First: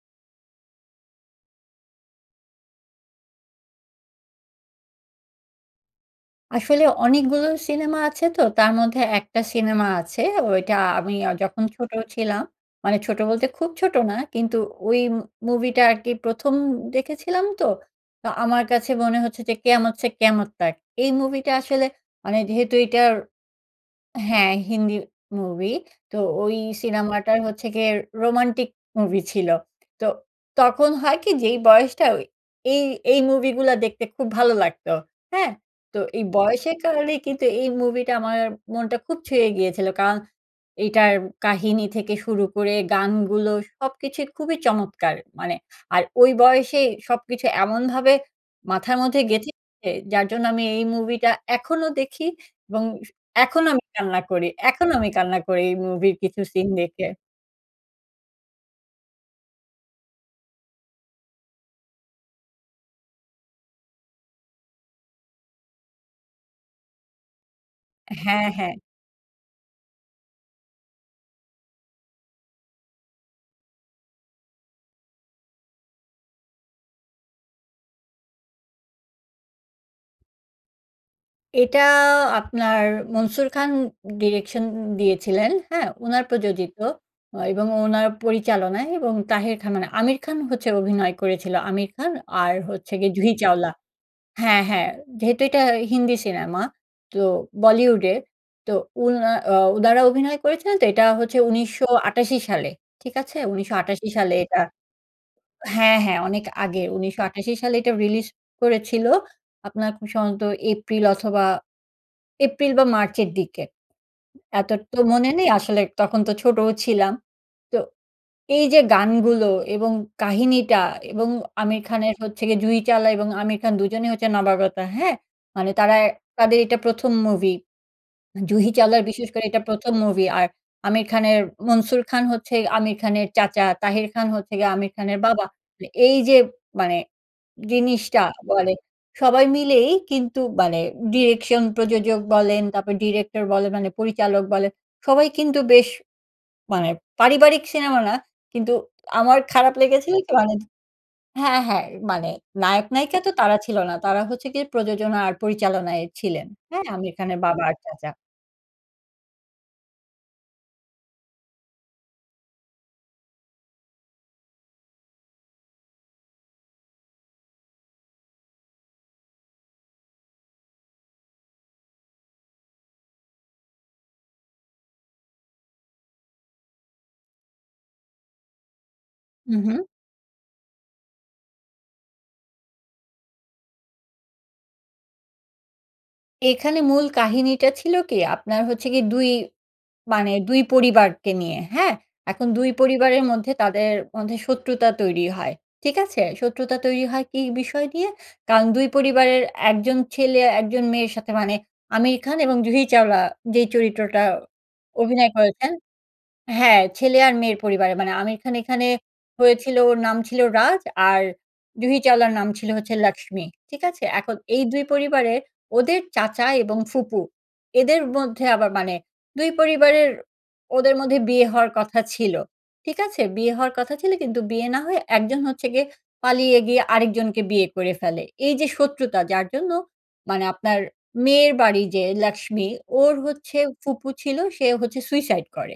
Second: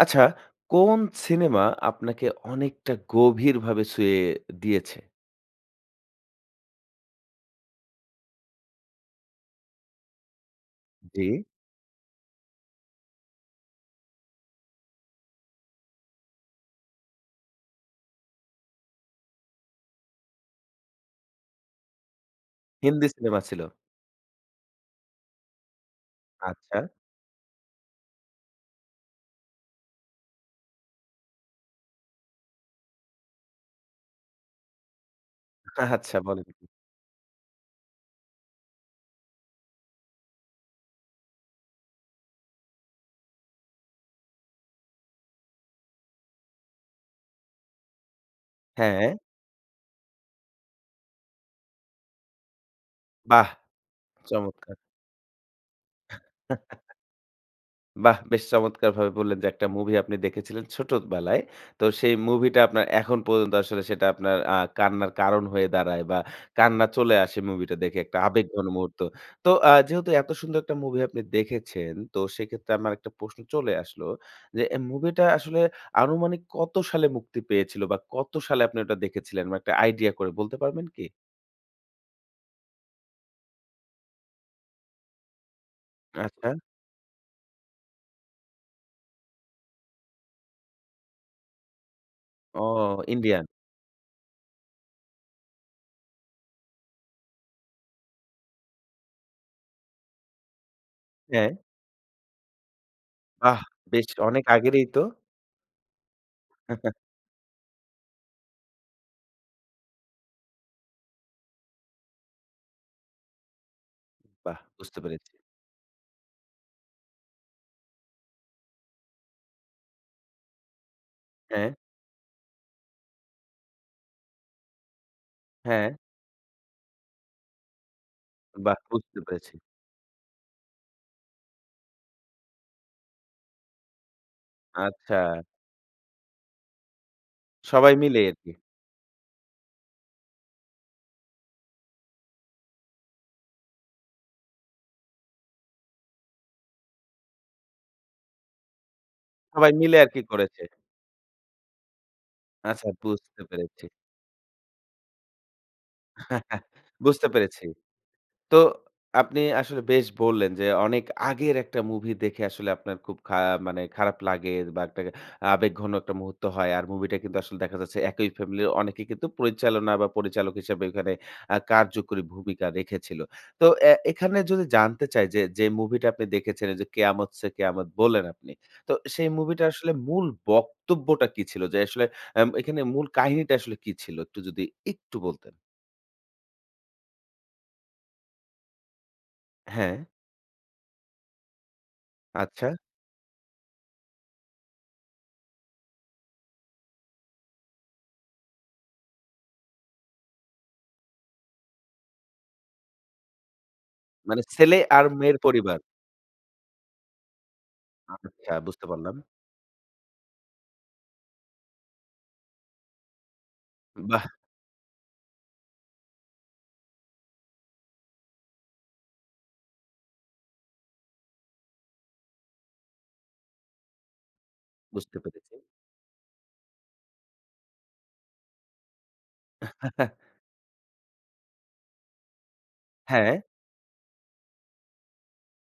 আচ্ছা, কোন সিনেমা আপনাকে অনেকটা গভীরভাবে ছুঁয়ে দিয়েছে? আসলে অনেকগুলো সিনেমা আছে, তো তার মধ্যে একটা সিনেমা আছে ঐটা আমি অ জ্বী। যখন ছোটো ছিলাম। মানে ছোট বলতে খুব ছোটো না, কিন্তু ঐ মুভিটা আরকি ১ম দেখেছিলাম তো, তো আমার কাছে মনে হচ্ছে যে 'কেয়ামত ছে কেয়ামত তাক' এই মুভিটা আসলে, মানে যেহেতু হিন্দি এটার সিনেমা ছিল। হ্যাঁ, হিন্দি মুভি। তো ঐ আচ্ছা। সিনেমাটার হচ্ছে গিয়ে রোমান্টিক মুভি ছিল। তো তখন হয় কি? যেই বয়সটা অই এই এই মুভি গুলা দেখতে খুব ভালো লাগতো। হ্যাঁ? তো আচ্ছা, এই বলেন। বয়সের কারণেই কিন্তু এই মুভিটা আমার মনটা খুব ছুঁয়ে গিয়েছিল। কারণ এইটার কাহিনী থেকে শুরু করে, গানগুলো সবকিছু খুবই চমৎকার! মানে আর ঐ বয়সেই সবকিছু এমনভাবে মাথার হ্যাঁ। মধ্যে গেঁথে গেছে, যার জন্য আমি এই মুভিটা এখনও দেখি, এবং স বাহ! এখনো আমি কান্না করি চমৎকার! এখনো আমি কান্না করি এই মুভির কিছু সিন দেখে। বাহ! বেশ চমৎকারভাবে বললেন যে একটা মুভি আপনি দেখেছিলেন ছোটবেলায়। তো সেই মুভিটা আপনার এখন পর্যন্ত আসলে সেটা আপনার আ কান্নার কারণ হয়ে দাঁড়ায়, বা কান্না চলে আসে মুভিটা দেখে একটা হ্যাঁ, আবেগঘন হ্যাঁ। মুহূর্ত। তো আ যেহেতু এত সুন্দর একটা মুভি আপনি দেখেছেন, তো সেক্ষেত্রে আমার একটা প্রশ্ন চলে আসলো। যে এ মুভিটা আসলে আনুমানিক কত সালে মুক্তি পেয়েছিল? বা কত সালে আপনি ওটা দেখেছিলেন বা একটা আইডিয়া করে বলতে পারবেন কি? এটা আপনার মনসুর খান direction দিয়েছিলেন, হ্যাঁ? ওনার আচ্ছা। প্রযোজিত অ এবং ওনার পরিচালনায় এবং তাহের খান, মানে আমির খান হচ্ছে অভিনয় করেছিল, আমির খান আর ও হচ্ছে গিয়ে জুহি ইন্ডিয়ান। চাওলা। হ্যাঁ, হ্যাঁ যেহেতু এটা হিন্দি সিনেমা। তো বলিউডের তো উনা আ উনারা অভিনয় করেছিলেন তো এটা হচ্ছে হ্যাঁ। ১৯৮৮ সালে ঠিক আছে? বাহ! উনিশশো বেশ আটাশি সালে অনেক এটা আগেরেই তো। হ্যাঁ, হ্যাঁ অনেক আগে ১৯৮৮ সালে এটা রিলিজ করেছিল। আপনার খুব সম্ভবত, এপ্রিল অথবা এপ্রিল বা মার্চের দিকে। বাহ! এত বুঝতে তো পেরেছি। মনে নেই আসলে তখন তো ছোটোও ছিলাম। তো এই যে গানগুলো এবং কাহিনীটা এবং হ্যাঁ। আমির খানের হচ্ছে গিয়ে জুহি চাওলা এবং আমির খান ২ জনেই হচ্ছে নাবাগত হ্যাঁ? মানে হ্যাঁ। তারা, তাদের এটা ১ম মুভি। জুহি বাহ! চাওলার বুঝতে বিশেষ করে পেরেছি। এটা ১ম মুভি আর আমির খানের, মনসুর খান হচ্ছে আমির খানের চাচা, তাহির খান হচ্ছে গিয়ে আমির খানের আচ্ছা। বাবা। তো এই যে মানে সবাই মিলে জিনিসটা আরকি। বলে। সবাই মিলেই কিন্তু মানে direction প্রযোজক বলেন, তারপর ডিরেক্টর বলেন মানে পরিচালক বলেন। সবাই কিন্তু বেশ মানে পারিবারিক সিনেমা না। কিন্তু আমার সবাই খারাপ মিলে লেগেছিল আরকি কি? মানে করেছে। য হ্যাঁ, হ্যাঁ মানে আচ্ছা নায়ক-নায়িকা তো বুঝতে তারা ছিল পেরেছি। না। তারা হচ্ছে গিয়ে প্রযোজনা আর পরিচালনায় ছিলেন। হ্যাঁ? আমির বুঝতে খানের বাবা পেরেছি। আর চাচা। তো আপনি আসলে বেশ বললেন, যে অনেক আগের একটা মুভি দেখে আসলে আপনার খুব খা মানে খারাপ লাগে বা একটা আবেগঘন একটা মুহূর্ত হয়। আর মুভিটা কিন্তু আসলে দেখা যাচ্ছে একই ফ্যামিলির অনেকেই কিন্তু পরিচালনা বা পরিচালক হিসাবে ওইখানে আ কার্যকরী ভূমিকা রেখেছিল। তো অ্যা এখানে যদি জানতে চাই যে, যে মুভিটা আপনি দেখেছিলেন যে, 'কেয়ামত সে কেয়ামত' বললেন আপনি তো সেই মুভিটা উহু। আসলে মূল বক্তব্যটা কি ছিল? যে আসলে এম এখানে মূল কাহিনীটা আসলে কী ছিল? একটু যদি একটু বলতেন। এখানে মূল কাহিনীটা ছিল কি? আপনার হচ্ছে কি? দুই হ্যাঁ। মানে ২ পরিবারকে নিয়ে, হ্যাঁ? এখন আচ্ছা। ২ পরিবারের মধ্যে তাদের মধ্যে শত্রুতা তৈরি হয়। ঠিক আছে? শত্রুতা তৈরি হয় কী বিষয় দিয়ে? কারণ ২ পরিবারের একজন ছেলে একজন মেয়ের সাথে মানে 'আমির খান' এবং 'জুহি চাওলা' যেই চরিত্রটা মানে ছেলে আর অভিনয় মেয়ের করেছেন পরিবার? হ্যাঁ, ছেলে আর মেয়ের পরিবারে মানে আমির আচ্ছা খান বুঝতে এখানে পারলাম। হয়েছিল ওর নাম ছিল 'রাজ' আর জুহি চাওলার নাম ছিল হচ্ছে 'লাক্সমি।' ঠিক আছে? বাহ! এখন এই ২ পরিবারের ওদের চাচা এবং ফুপু এদের মধ্যে আবার মানে ২ পরিবারের ওদের মধ্যে বিয়ে হওয়ার কথা ছিল। ঠিক আছে? বিয়ে হওয়ার কথা ছিল, কিন্তু বিয়ে না হয়ে বুঝতে একজন পেরেছি। হচ্ছে গিয়ে পালিয়ে গিয়ে আরেকজনকে বিয়ে করে ফেলে। এইযে শত্রুতা যার জন্য মানে আপনার মেয়ের বাড়ি যে লাক্সমি ওর হ্যাঁ। হচ্ছে ফুপু ছিল সে হচ্ছে সুইসাইড করে,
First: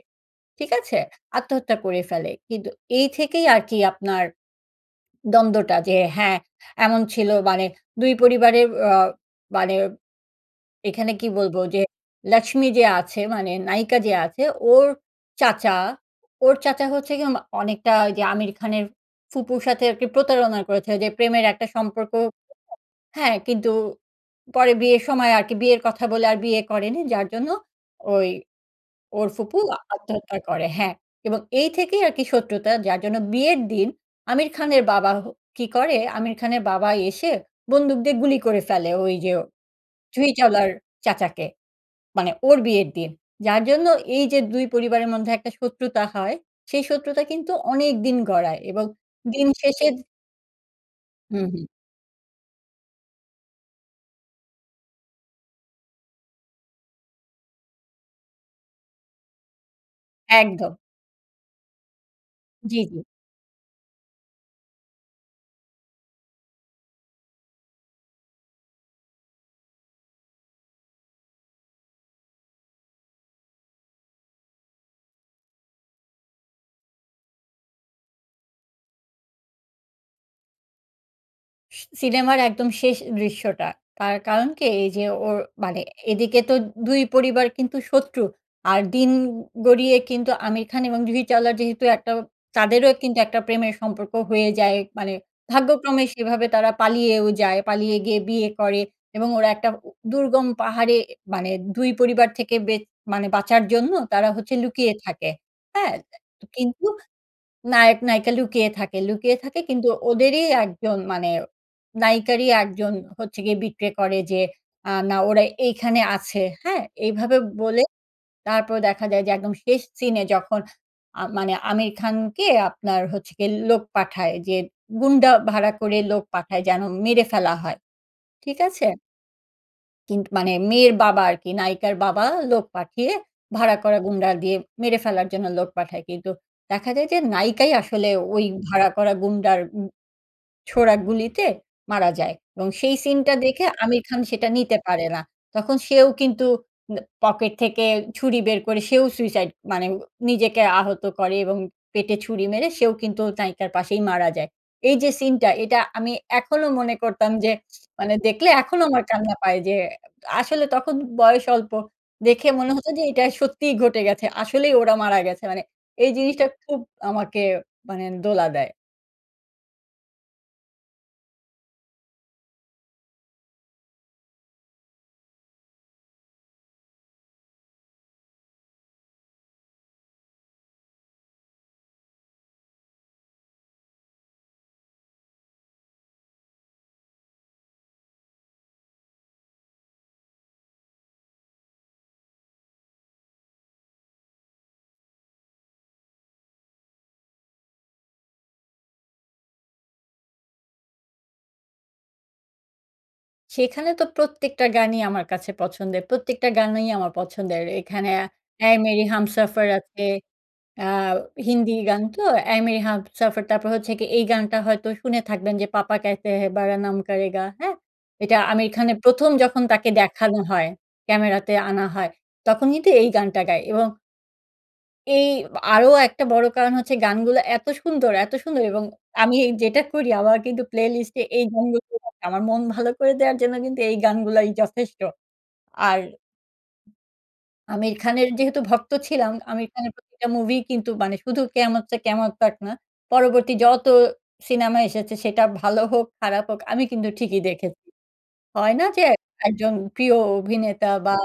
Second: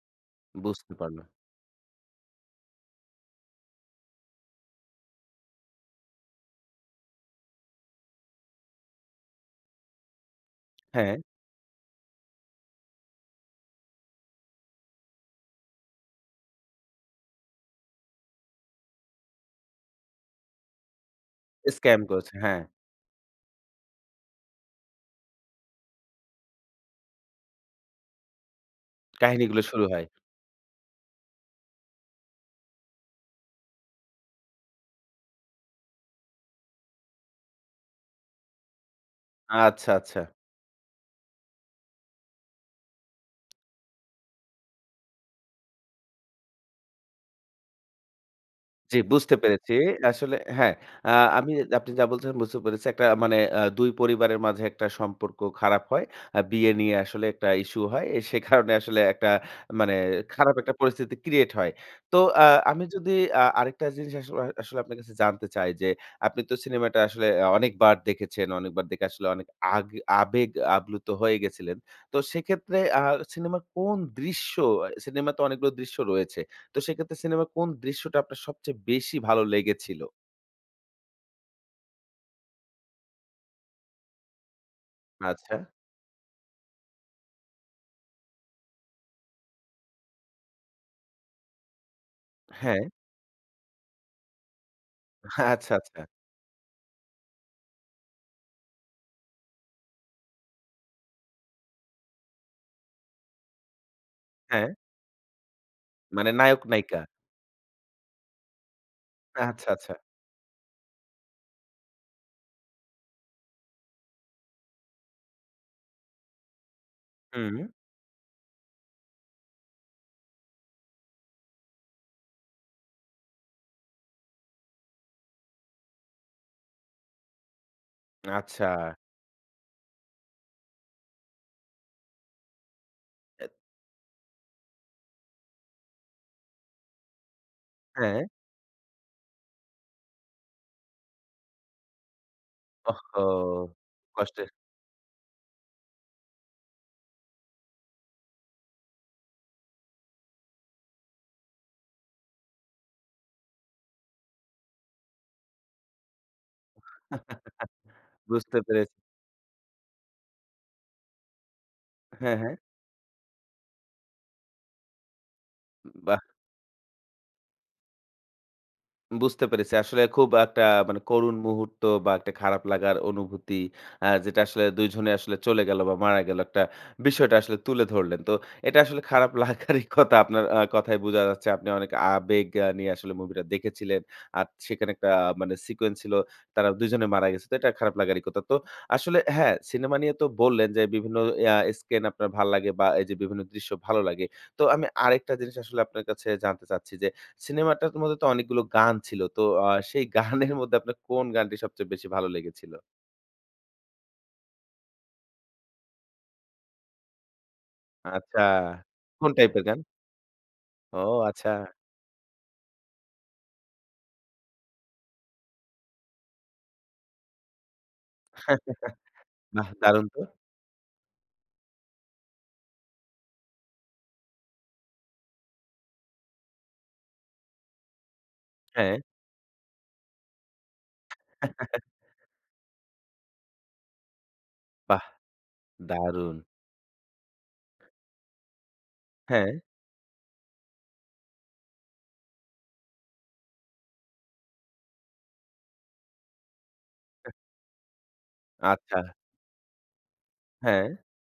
ঠিক বুঝতে আছে? পারলাম। আত্মহত্যা করে ফেলে। কিন্তু এই থেকেই আরকি আপনার দ্বন্দ্বটা। যে হ্যাঁ, এমন ছিল মানে ২ পরিবারের অ মানে এখানে হ্যাঁ। কি বলব? যে লাক্সমি যে আছে, মানে নায়িকা যে আছে ওর চাচা ওর চাচা হচ্ছে গিয়ে আম অনেকটা ঐযে আমির খানের ফুপুর সাথে আরকি প্রতারণা করেছে ঐযে প্রেমের একটা স্ক্যাম সম্পর্ক করছে হ্যাঁ। হ্যাঁ, কিন্তু পরে বিয়ের সময় আর কি বিয়ের কথা বলে আর বিয়ে করেনি, যার জন্য ওই ওর ফুপু কাহিনীগুলো আ শুরু হয়। আত্মহত্যা করে হ্যাঁ এবং এই থেকেই আর কি শত্রুতা যার জন্য বিয়ের দিন আমির খানের বাবা হ কী করে? আমির খানের বাবা এসে বন্দুক দিয়ে গুলি করে ফেলে ওই যে আচ্ছা, আচ্ছা। জুহি চাওলা'র চাচাকে। মানে ওর বিয়ের দিন। যার জন্য এইযে ২ পরিবারের মধ্যে একটা শত্রুতা হয়। সেই শত্রুতা কিন্তু অনেক দিন গড়ায় এবং জি, বুঝতে দিন পেরেছি। শেষের আসলে হ্যাঁ, আ হুম, আমি হুম। আপনি যা বলছেন বুঝতে পেরেছি। একটা মানে আ ২ পরিবারের মাঝে একটা সম্পর্ক খারাপ হয়। আ বিয়ে নিয়ে আসলে একটা ইস্যু হয়। এ সে কারণে আসলে একটা মানে খারাপ একটা একদম। পরিস্থিতি ক্রিয়েট হয়। তো আ জি, আমি জি। যদি আ আরেকটা জিনিস আসলে আসলে আপনার কাছে জানতে চাই যে আপনি তো সিনেমাটা আসলে আ অনেকবার দেখেছেন। অনেকবার দেখে আসলে অনেক আগে আবেগ আপ্লুত হয়ে গেছিলেন। তো সেক্ষেত্রে আ সিনেমার কোন দৃশ্য আ সিনেমাতে অনেকগুলো দৃশ্য রয়েছে। তো সেক্ষেত্রে সিনেমার কোন দৃশ্যটা আপনার সবচেয়ে বেশি ভালো লেগেছিল? স সিনেমার একদম শেষ দৃশ্যটা, তার কারণ কি? এই যে ওর আচ্ছা। মানে এদিকে তো ২ পরিবার কিন্তু শত্রু আর দিন গড়িয়ে কিন্তু আমির খান এবং জুহি চাওলার যেহেতু একটা হ্যাঁ। তাদেরও কিন্তু একটা প্রেমের সম্পর্ক হয়ে যায় মানে, আচ্ছা, ভাগ্যক্রমে আচ্ছা। সেভাবে তারা পালিয়েও যায়। পালিয়ে গিয়ে বিয়ে করে এবং ওরা একটা উ টা দুর্গম পাহাড়ে মানে ২ পরিবার থেকে বেঁ মানে বাঁচার জন্য তারা হচ্ছে হ্যাঁ। লুকিয়ে থাকে। হ্যাঁ? মানে নায়ক কিন্তু নায়িকা? নায়ক, নায়িকা লুকিয়ে থাকে লুকিয়ে থাকে আচ্ছা, কিন্তু আচ্ছা। ওদেরই একজন মানে নায়িকারই একজন হচ্ছে গিয়ে betray করে যে না আ ওরা এইখানে আছে। হ্যাঁ? এইভাবে হুম। বলে। তারপর দেখা যায় যে একদম শেষ সিনে যখন আ মানে আমির খানকে আপনার হচ্ছে গিয়ে লোক পাঠায় যে গুণ্ডা ভাড়া করে লোক পাঠায় যেন মেরে ফেলা হয়। ঠিক আচ্ছা। আছে? কিন্তু মানে মেয়ের বাবা আরকি, নায়িকার বাবা, লোক পাঠিয়ে এ ভাড়া করা গুন্ডা দিয়ে মেরে ফেলার জন্য লোক পাঠায়। কিন্তু দেখা যায় যে নায়িকাই আসলে হ্যাঁ। ওই ভাড়া করা গুন্ডার উ ছোড়া গুলিতে মারা যায় এবং সেই ওহহো! সিনটা দেখে আমির খান সেটা কষ্টের। নিতে পারে না। তখন সেও কিন্তু ন পকেট থেকে ছুরি বের করে সেও suicide মানে নিজেকে আহত করে এবং পেটে ছুরি মেরে সেও কিন্তু নায়িকার পাশেই মারা যায়। এই যে সিনটা এটা আমি এখনো মনে করতাম যে, মানে দেখলে বুঝতে এখনো পেরেছি। আমার কান্না পায় যে এ আসলে তখন বয়স অল্প। হ্যাঁ, দেখে হ্যাঁ। মনে হতো যে এটা সত্যিই ঘটে গেছে। আসলেই ওরা মারা গেছে। মানে এই বাহ! জিনিসটা খুব আমাকে মানে দোলা দেয়। বুঝতে পেরেছি। আসলে খুব একটা মানে করুণ মুহূর্ত বা একটা খারাপ লাগার অনুভূতি আ যেটা আসলে দুই জনে আসলে চলে গেলো, বা মারা গেলো একটা, বিষয়টা আসলে তুলে ধরলেন। তো এটা আসলে খারাপ লাগারই কথা আপনার আ কথায় বুঝা যাচ্ছে। আপনি অনেক আবেগ আ নিয়ে আসলে মুভিটা দেখেছিলেন। আর সেখানে একটা মানে সিকোয়েন্স ছিলো তারা দুই জনে মারা গেছে। তো এটা খারাপ লাগারই কথা তো আসলে হ্যাঁ, সিনেমা নিয়ে তো বললেন যে বিভিন্ন ইয়া স্কেন আপনার ভাল্লাগে বা এইযে বিভিন্ন দৃশ্য ভালো লাগে। তো আমি আরেকটা জিনিস আসলে আপনার কাছে জানতে চাচ্ছি, যে সিনেমাটা মধ্যে তো অনেকগুলো গান ছিল। তো আ সেই গানের মধ্যে আপনার কোন গানটি সবচেয়ে বেশি ভালো লেগেছিল? সেখানে তো প্রত্যেকটা গানই আমার কাছে পছন্দের প্রত্যেকটা গানই আমার পছন্দের। এখানে আচ্ছা! অ্যা 'এ মেরি কোন টাইপের হামসফর' গান? আছে। আ ও আচ্ছা! হিন্দি গান তো। 'এ মেরি হামসফর' তারপর হচ্ছে কি এই গানটা হয়তো শুনে থাকবেন যে 'পাপা ক্যাহেতে হে বারা নাম কারে গা।' হ্যাঁ? এটা আমির খানের ১ম যখন বাহ তাকে দারুণ তো! দেখানো হয়, ক্যামেরাতে আনা হয়। তখন কিন্তু এই গানটা গায় এবং এই বা আরো একটা বড় কারণ হচ্ছে গানগুলা এত সুন্দর এত সুন্দর! এবং হ্যাঁ। আমি এই যেটা করি আমার কিন্তু প্লেলিস্ট এ এই গান গু [unintelligible] আমার মন ভালো করে দেওয়ার জন্য কিন্তু এই গানগুলাই যথেষ্ট। বাহ! আর দারুণ! আমির খানের যেহেতু ভক্ত ছিলাম। হ্যাঁ। আমির খানের প্রতিটা মুভি কিন্তু মানে শুধু 'কেয়ামত সে কেয়ামত তাক' না, পরবর্তী যত সিনেমা এসেছে সেটা ভালো হোক, খারাপ হোক আমি কিন্তু হ্যাঁ। ঠিকই দেখেছি। হয় না আচ্ছা। যে এক একজন প্রিয় অভিনেতা হ্যাঁ। বা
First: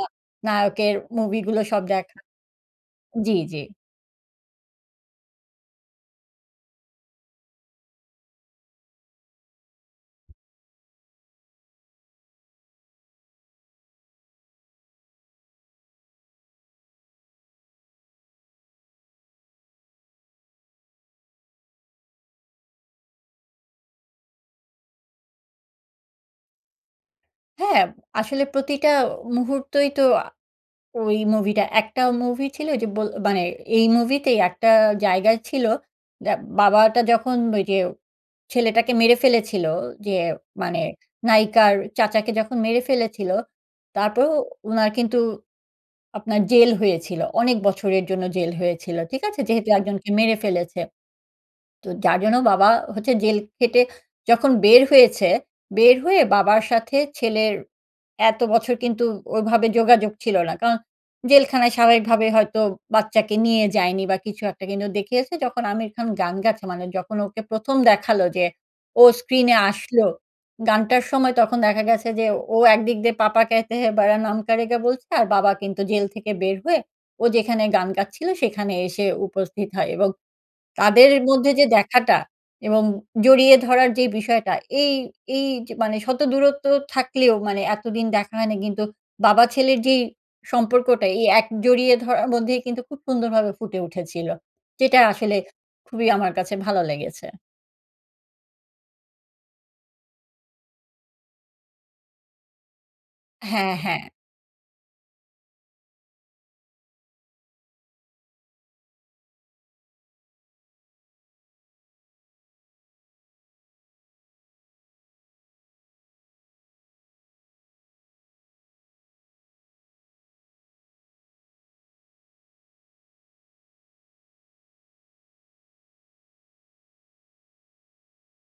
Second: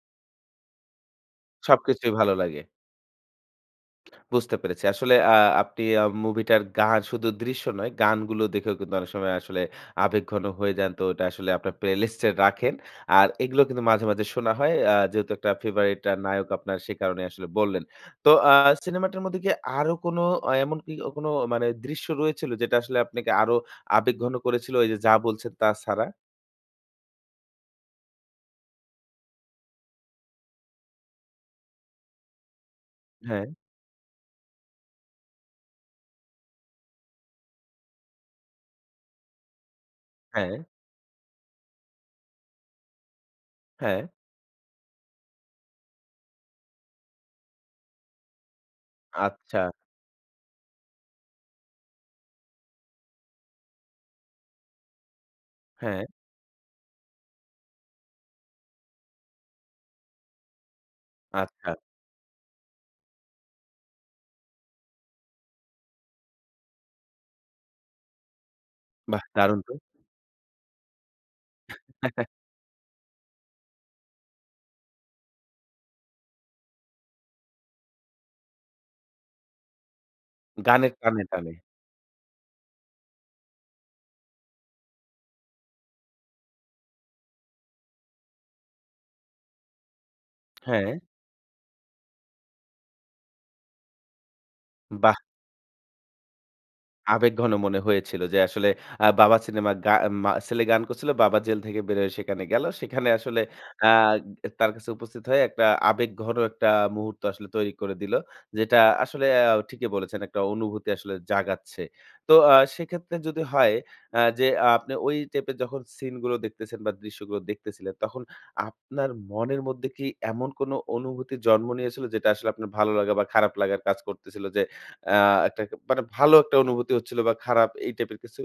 নায়কের মুভিগুলো সব সবকিছুই দেখা ভালো লাগে। জি, জি। বুঝতে পেরেছি। আসলে আ আপনি আ মুভিটার গান শুধু দৃশ্য নয়, গানগুলো দেখেও কিন্তু অনেক সময় আসলে আবেগঘন হয়ে যান। তো ওটা আসলে আপনার playlist এ রাখেন। আর এগুলো কিন্তু মাঝে, মাঝে শোনা হয়। আ যেহেতু একটা favorite আ নায়ক আপনার সে কারণেই আসলে বললেন। তো আ সিনেমাটার মধ্যে কি আরো কোন এ এমন কি কোন মানে দৃশ্য রয়েছিল? যেটা আসলে আপনাকে আরো আবেগঘন করেছিল এই যে যা বলছেন তা ছাড়া? হ্যাঁ, আসলে প্রতিটা অ মুহূর্তেই তো আ ওই মুভিটা একটাও মুভি ছিল ওইযে বল মানে হ্যাঁ। এই মুভিতেই একটা জায়গায় ছিল। যা বাবাটা যখন ওই যে ছেলেটাকে মেরে ফেলেছিল যে হ্যাঁ। মানে নায়িকার চাচাকে যখন মেরে ফেলেছিল, হ্যাঁ। তারপরও উনার কিন্তু আপনার জেল হয়েছিল। অনেক বছরের জন্য জেল হয়েছিল। ঠিক আছে? যেহেতু আচ্ছা। একজনকে মেরে ফেলেছে। তো যার জন্য বাবা হচ্ছে জেল খেটে যখন বের হয়েছে, বের হ্যাঁ। হয়ে বাবার সাথে ছেলের এত বছর কিন্তু ওইভাবে যোগাযোগ ছিল না, কারণ আচ্ছা। জেলখানায় স্বাভাবিকভাবে হয়তো বাচ্চাকে নিয়ে যায়নি বা কিছু একটা। কিন্তু দেখিয়েছে যখন আমির খান গান গাচ্ছে মানে যখন ওকে প্রথম দেখালো যে ও বাহ! স্ক্রিনে দারুণ তো। আসলো, গানটার সময় তখন দেখা গেছে যে ও একদিক দিয়ে 'পাপা কেহতেহে বারা নাম কারেগা' বলছে আর বাবা কিন্তু জেল থেকে বের হয়ে ও যেখানে গান গাচ্ছিলো সেখানে এসে উপস্থিত হয় এবং গানের তাদের এ টানে, মধ্যে টানে। যে দেখাটা এবং জড়িয়ে ধরার যে বিষয়টা এই এই যে মানে শত দূরত্ব থাকলেও মানে এতদিন দেখা হয়নি কিন্তু বাবা ছেলের যেই হ্যাঁ। সম্পর্কটা এই এক জড়িয়ে ধরার মধ্যেই কিন্তু খুব সুন্দরভাবে ফুটে উঠেছিল। যেটা বাহ! আসলে খুবই আমার কাছে ভালো লেগেছে। আবেগঘন মনে হয়েছিল যে আসলে আ বাবা সিনেমার গা মা ছেলে গান করছিল। "বাবা জেল থেকে বের হয়ে সেখানে গেল। সেখানে আসলে হ্যাঁ, আ হ্যাঁ। গ তার কাছে উপস্থিত হয়ে একটা আবেগঘন একটা মুহূর্ত আসলে তৈরি করে দিলো।" যেটা আসলে অ্যা ঠিকই বলেছেন একটা অনুভূতি আসলে জাগাচ্ছে। তো আ সেক্ষেত্রে যদি হয় অ্যা যে আ আপনি ওই টাইপের যখন সিনগুলো দেখতেছেন বা দৃশ্যগুলো দেখতেছিলেন, তখন আপনার মনের মধ্যে কি এমন কোন অনুভূতি জন্ম নিয়েছিল? যেটা আসলে আপনার ভালো লাগা বা খারাপ লাগার কাজ করতেছিল? যে আ একটা ক মানে ভালো একটা অনুভূতি হচ্ছিল বা খারাপ এই টাইপের কিছু?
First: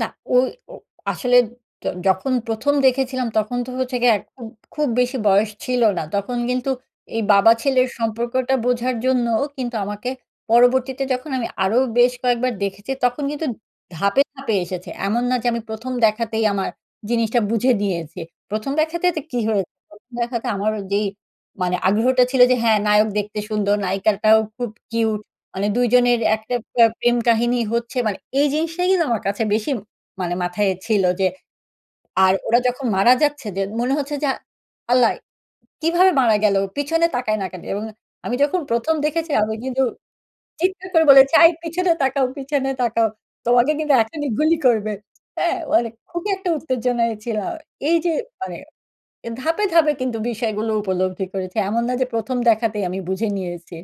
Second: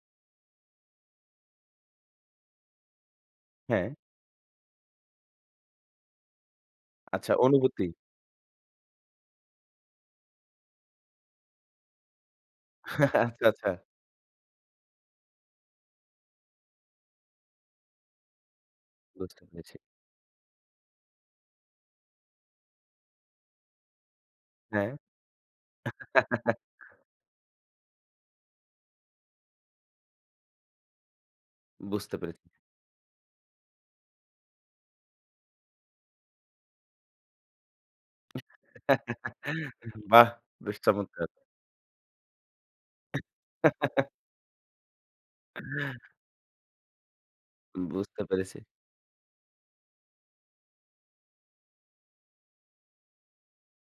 না, ঐ ও আসলে য যখন ১ম দেখেছিলাম, তখন তো হ্যাঁ। হচ্ছে গিয়ে একদম খুব বেশি বয়স ছিল না। তখন কিন্তু এই আচ্ছা, বাবা অনুভূতি। ছেলের সম্পর্কটা বোঝার জন্যও কিন্তু আমাকে পরবর্তীতে, যখন আমি আরও বেশ কয়েকবার দেখেছি, তখন আচ্ছা, কিন্তু আচ্ছা। ধাপে, ধাপে এসেছে। এমন না যে, আমি ১ম দেখাতেই আমার জিনিসটা বুঝে নিয়েছি। ১ম দেখাতে তে কী বুঝতে হয়ে পেরেছি। ১ম দেখাতে আমার ওই যেই মানে আগ্রহটা ছিল যে, হ্যাঁ, নায়ক দেখতে সুন্দর, নায়িকাটাও খুব হ্যাঁ। কিউট। মানে ২ জনের একটা প্র প্রেম কাহিনী হচ্ছে, মানে এই জিনিসটাই কিন্তু আমার কাছে বেশি মানে মাথায় ছিল যে। বুঝতে আর পেরেছি। ওরা যখন মারা যাচ্ছে, যে মনে হচ্ছে যে, “আল্লাহ! কীভাবে মারা গেলো? পিছনে তাকায় না কেন?” এবং আমি যখন ১ম দেখেছি, আমি কিন্তু বাহ! বেশ চিৎকার করে চমৎকার। বলেছি “আই, পিছনে তাকাও, পিছনে তাকাও। তোমাকে কিন্তু এখনই গুলি করবে।” হ্যাঁ? মানে খুবই একটা উত্তেজনায় ছিলাম। এই যে বুঝতে মানে পেরেছি। এ ধাপে, ধাপে কিন্তু বিষয়গুলো উপলব্ধি করেছি। এমন না যে, ১ম দেখাতেই আমি বুঝে নিয়েছি।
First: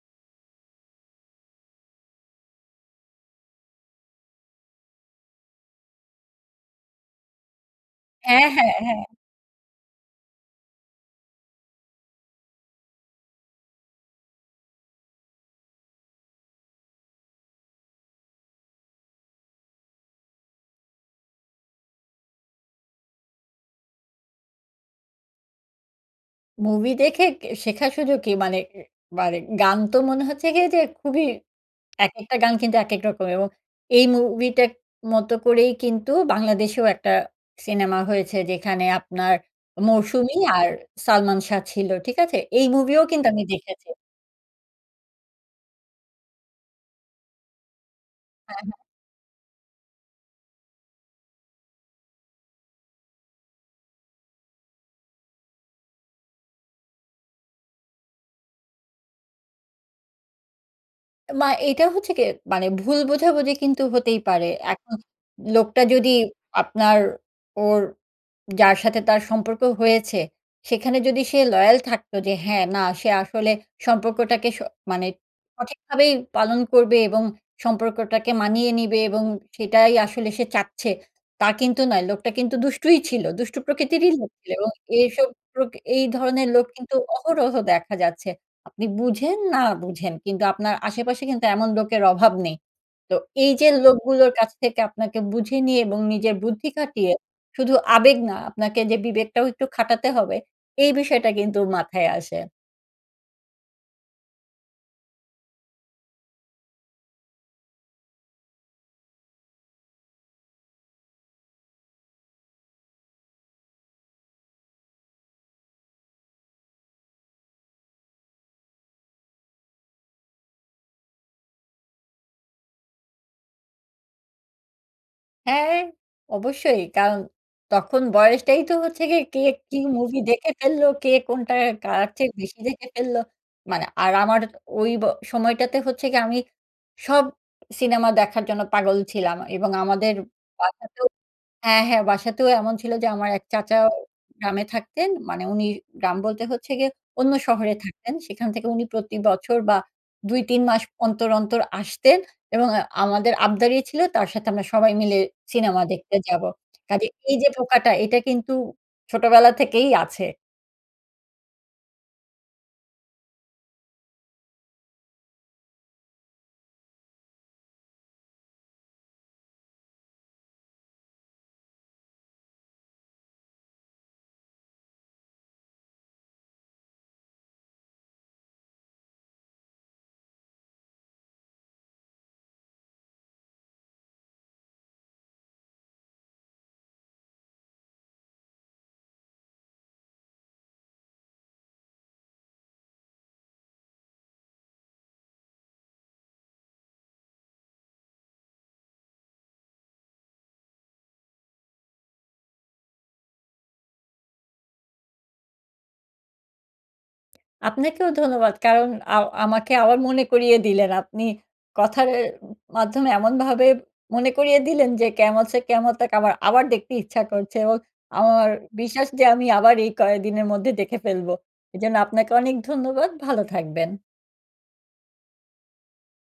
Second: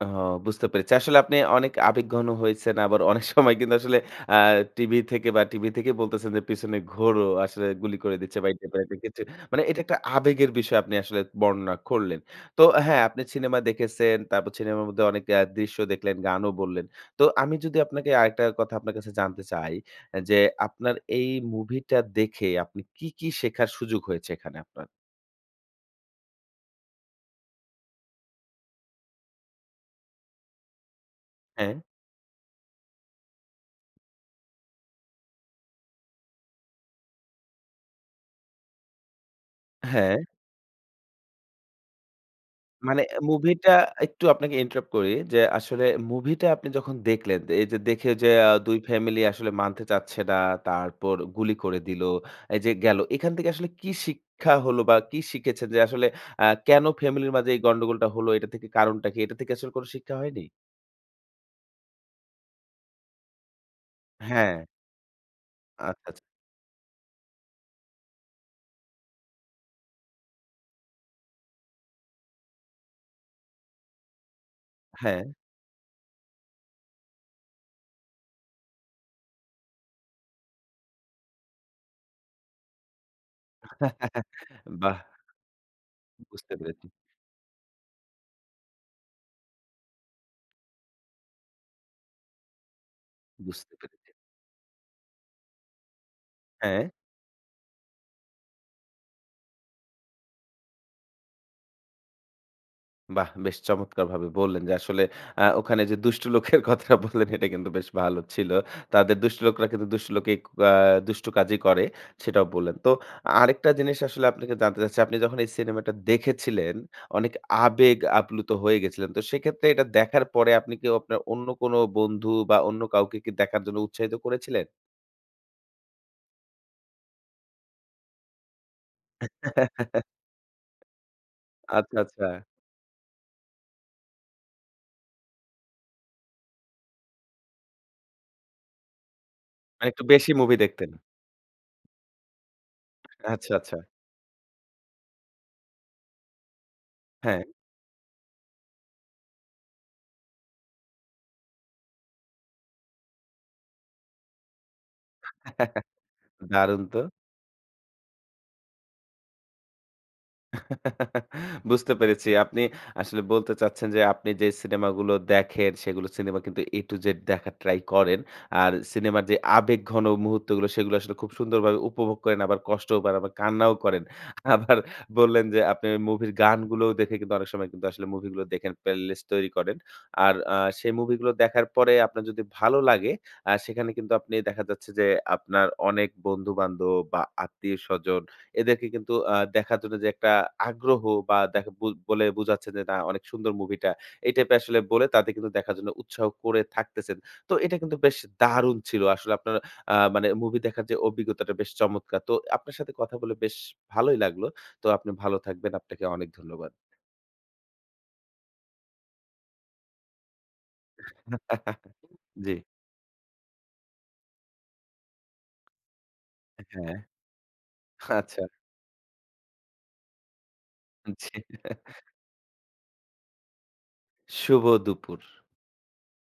ও বুঝতে পেরেছি। আসলে আপনি অনেক আবেগঘন হয়েছেন। আবার অনেক সময় কিন্তু আসলে আ টিভি থেকে বা টিভি থেকে বলতেছেন যে, “পিছনে ঘোরো, আসলে গুলি করে দিচ্ছে” হ্যাঁ, বা এই হ্যাঁ, টাইপের একটা হ্যাঁ। কিছু। মানে এটা একটা আবেগের বিষয়, আপনি আসলে বর্ণনা করলেন। তো হ্যাঁ, আপনি সিনেমা দেখেছেন। তারপর সিনেমার মধ্যে অনেক এ দৃশ্য দেখলেন, গানও বললেন। তো আমি যদি আপনাকে আরেকটা কথা আপনার কাছে জানতে চাই এ যে, আপনার এই মুভিটা দেখে আপনি কি, কি শেখার সুযোগ হয়েছে এখানে আপনার? মুভি দেখে কে শেখা শুধু কি মানে, এ মানে গান তো মনে হচ্ছে গিয়ে যে খুবই হ্যাঁ। একেকটা গান কিন্তু একেক রকম এবং এই মুভিটার মতো করেই কিন্তু বাংলাদেশেও একটা সিনেমা হয়েছে, যেখানে আপনার হ্যাঁ। 'মৌসুমি' আর 'সালমান শাহ' ছিল, ঠিক আছে? এই মুভিও মানে অ্যা কিন্তু আমি মুভিটা দেখেছি। একটু আপনাকে interrupt করি যে, আসলে মুভিটা আপনি যখন দেখলেন, দে এই যে দেখে যে আ হ্যাঁ, হ্যাঁ। ২ ফ্যামিলি আসলে মানতে চাচ্ছে না, তারপর গুলি করে দিলো। এই যে গেলো। এখান থেকে আসলে কি শিক্ষা হল বা কি শিখেছেন যে আসলে আ কেন ফ্যামিলির মাঝে এই গন্ডগোলটা হলো? এটা থেকে কারণটা কি? এটা থেকে আসলে কোন শিক্ষা হয়নি? মা এইটা হচ্ছে কি, মানে ভুল বোঝাবোঝি কিন্তু হতেই পারে, হ্যাঁ। এখন লোকটা আচ্ছা, যদি আচ্ছা। আপনার ওর যার সাথে তার সম্পর্ক হয়েছে, সেখানে যদি সে লয়াল থাকতো যে, হ্যাঁ না সে আসলে সম্পর্কটাকে স মানে হ্যাঁ। সঠিকভাবেই পালন করবে এবং সম্পর্কটাকে মানিয়ে নিবে এবং সেটাই আসলে সে চাচ্ছে, তা কিন্তু নয় লোকটা কিন্তু দুষ্টুই ছিল, দুষ্টু প্রকৃতিরই লোক ছিল এবং বাহ! এসব প্রকৃ এই ধরনের বুঝতে লোক পেরেছি। কিন্তু অহরহ দেখা যাচ্ছে। আপনি বুঝেন না বুঝেন, কিন্তু আপনার আশেপাশে কিন্তু এমন লোকের অভাব নেই। তো এই যে বুঝতে পেরেছি। লোকগুলোর কাজ থেকে আপনাকে বুঝে নিয়ে এবং নিজের বুদ্ধি হ্যাঁ। খাটিয়ে, শুধু আবেগ না আপনাকে যে বিবেকটাও একটু খাটাতে হবে, এই বিষয়টা কিন্তু মাথায় আসে। বাহ! বেশ চমৎকারভাবে বললেন যে, আসলে আ ওখানে যে দুষ্ট লোকের কথাটা বললেন এটা কিন্তু বেশ ভালো ছিল। তাদের দুষ্ট লোকরা কিন্তু দুষ্ট লোকেক আ দুষ্ট কাজই করে সেটাও বললেন। তো আরেকটা জিনিস আসলে আপনাকে জানতে চাচ্ছি, আপনি যখন এই সিনেমাটা দেখেছিলেন অনেক আবেগ আপ্লুত হয়ে গেছিলেন। তো সেই ক্ষেত্রে এটা দেখার পরে আপনি কি আপনার অন্য কোনো বন্ধু বা অন্য কাউকে কি দেখার জন্য উৎসাহিত করেছিলেন? হ্যাঁ, অবশ্যই। কারণ তখন বয়সটাই তো হচ্ছে গিয়ে কে কি মুভি দেখে ফেললো? কে কোনটা আচ্ছা, কার চেয়ে আচ্ছা। বেশি দেখে ফেললো? মানে আর আমার ওই ব সময়টাতে হচ্ছে কি? আমি সব সিনেমা দেখার জন্য পাগল ছিলাম। এবং মানে একটু আমাদের বেশি মুভি দেখতেন। বাসাতেও হ্যাঁ, হ্যাঁ। বাসাতেও এমন ছিল যে আমার এক আচ্ছা, আচ্ছা। চাচাও গ্রামে থাকতেন। মানে উনি গ্রাম বলতে হচ্ছে গিয়ে অন্য হ্যাঁ। শহরে থাকতেন। সেখান থেকে উনি প্রতি বছর বা ২-৩ মাস অন্তর, অন্তর আসতেন এবং আ আমাদের আবদারই ছিল তার সাথে আমরা সবাই মিলে সিনেমা দেখতে যাবো। দারুন তো! কাজে এইযে পোকাটা এটা কিন্তু ছোটোবেলা থেকেই আছে। বুঝতে পেরেছি। আপনি আসলে বলতে চাচ্ছেন যে আপনি যে সিনেমাগুলো দেখেন, সেগুলো সিনেমা কিন্তু এ টু জেড দেখার ট্রাই করেন, আর সিনেমার যে আবেগঘন মুহূর্তগুলো সেগুলো আসলে খুব সুন্দরভাবে উপভোগ করেন, আবার কষ্টও পান, আবার কান্নাও করেন। আবার বললেন যে আপনি ওই মুভির গানগুলোও দেখে কিন্তু অনেক সময় কিন্তু আসলে মুভিগুলো দেখেন প্লেলিস্ট তৈরি করেন। আর আ সেই মুভিগুলো দেখার পরে আপনার যদি ভালো লাগে আ সেখানে কিন্তু আপনি দেখা যাচ্ছে যে আপনার অনেক বন্ধু-বান্ধব বা আত্মীয়-স্বজন এদেরকে কিন্তু আ দেখার জন্য যে একটা আগ্রহ বা দেখ বু বলে বুঝাচ্ছেন যে, "না, অনেক সুন্দর মুভিটা।" এই টাইপের আসলে বলে তাদের কিন্তু দেখার জন্য উৎসাহ করে থাকতেছেন। তো এটা কিন্তু বেশ দারুণ ছিল। আসলে আপনার আ মানে মুভি দেখার যে অভিজ্ঞতাটা বেশ চমৎকার। তো আপনার সাথে কথা বলে বেশ ভালোই লাগলো, তো আপনি ভালো থাকবেন। আপনাকে অনেক ধন্যবাদ। আপনাকেও ধন্যবাদ। কারণ আ আমাকে আবার মনে করিয়ে দিলেন। আপনি কথার এ জি। মাধ্যমে এমনভাবে মনে করিয়ে দিলেন যে 'কেয়ামত ছে কেয়ামত তাক' আবার, এ আবার দেখতে ইচ্ছা করছে। এবং হ্যাঁ, আচ্ছা। আমার বিশ্বাস যে আমি আবার এই কয়দিনের মধ্যে দেখে জি। ফেলবো। এজন্য আপনাকে অনেক ধন্যবাদ, ভালো থাকবেন। শুভ দুপুর!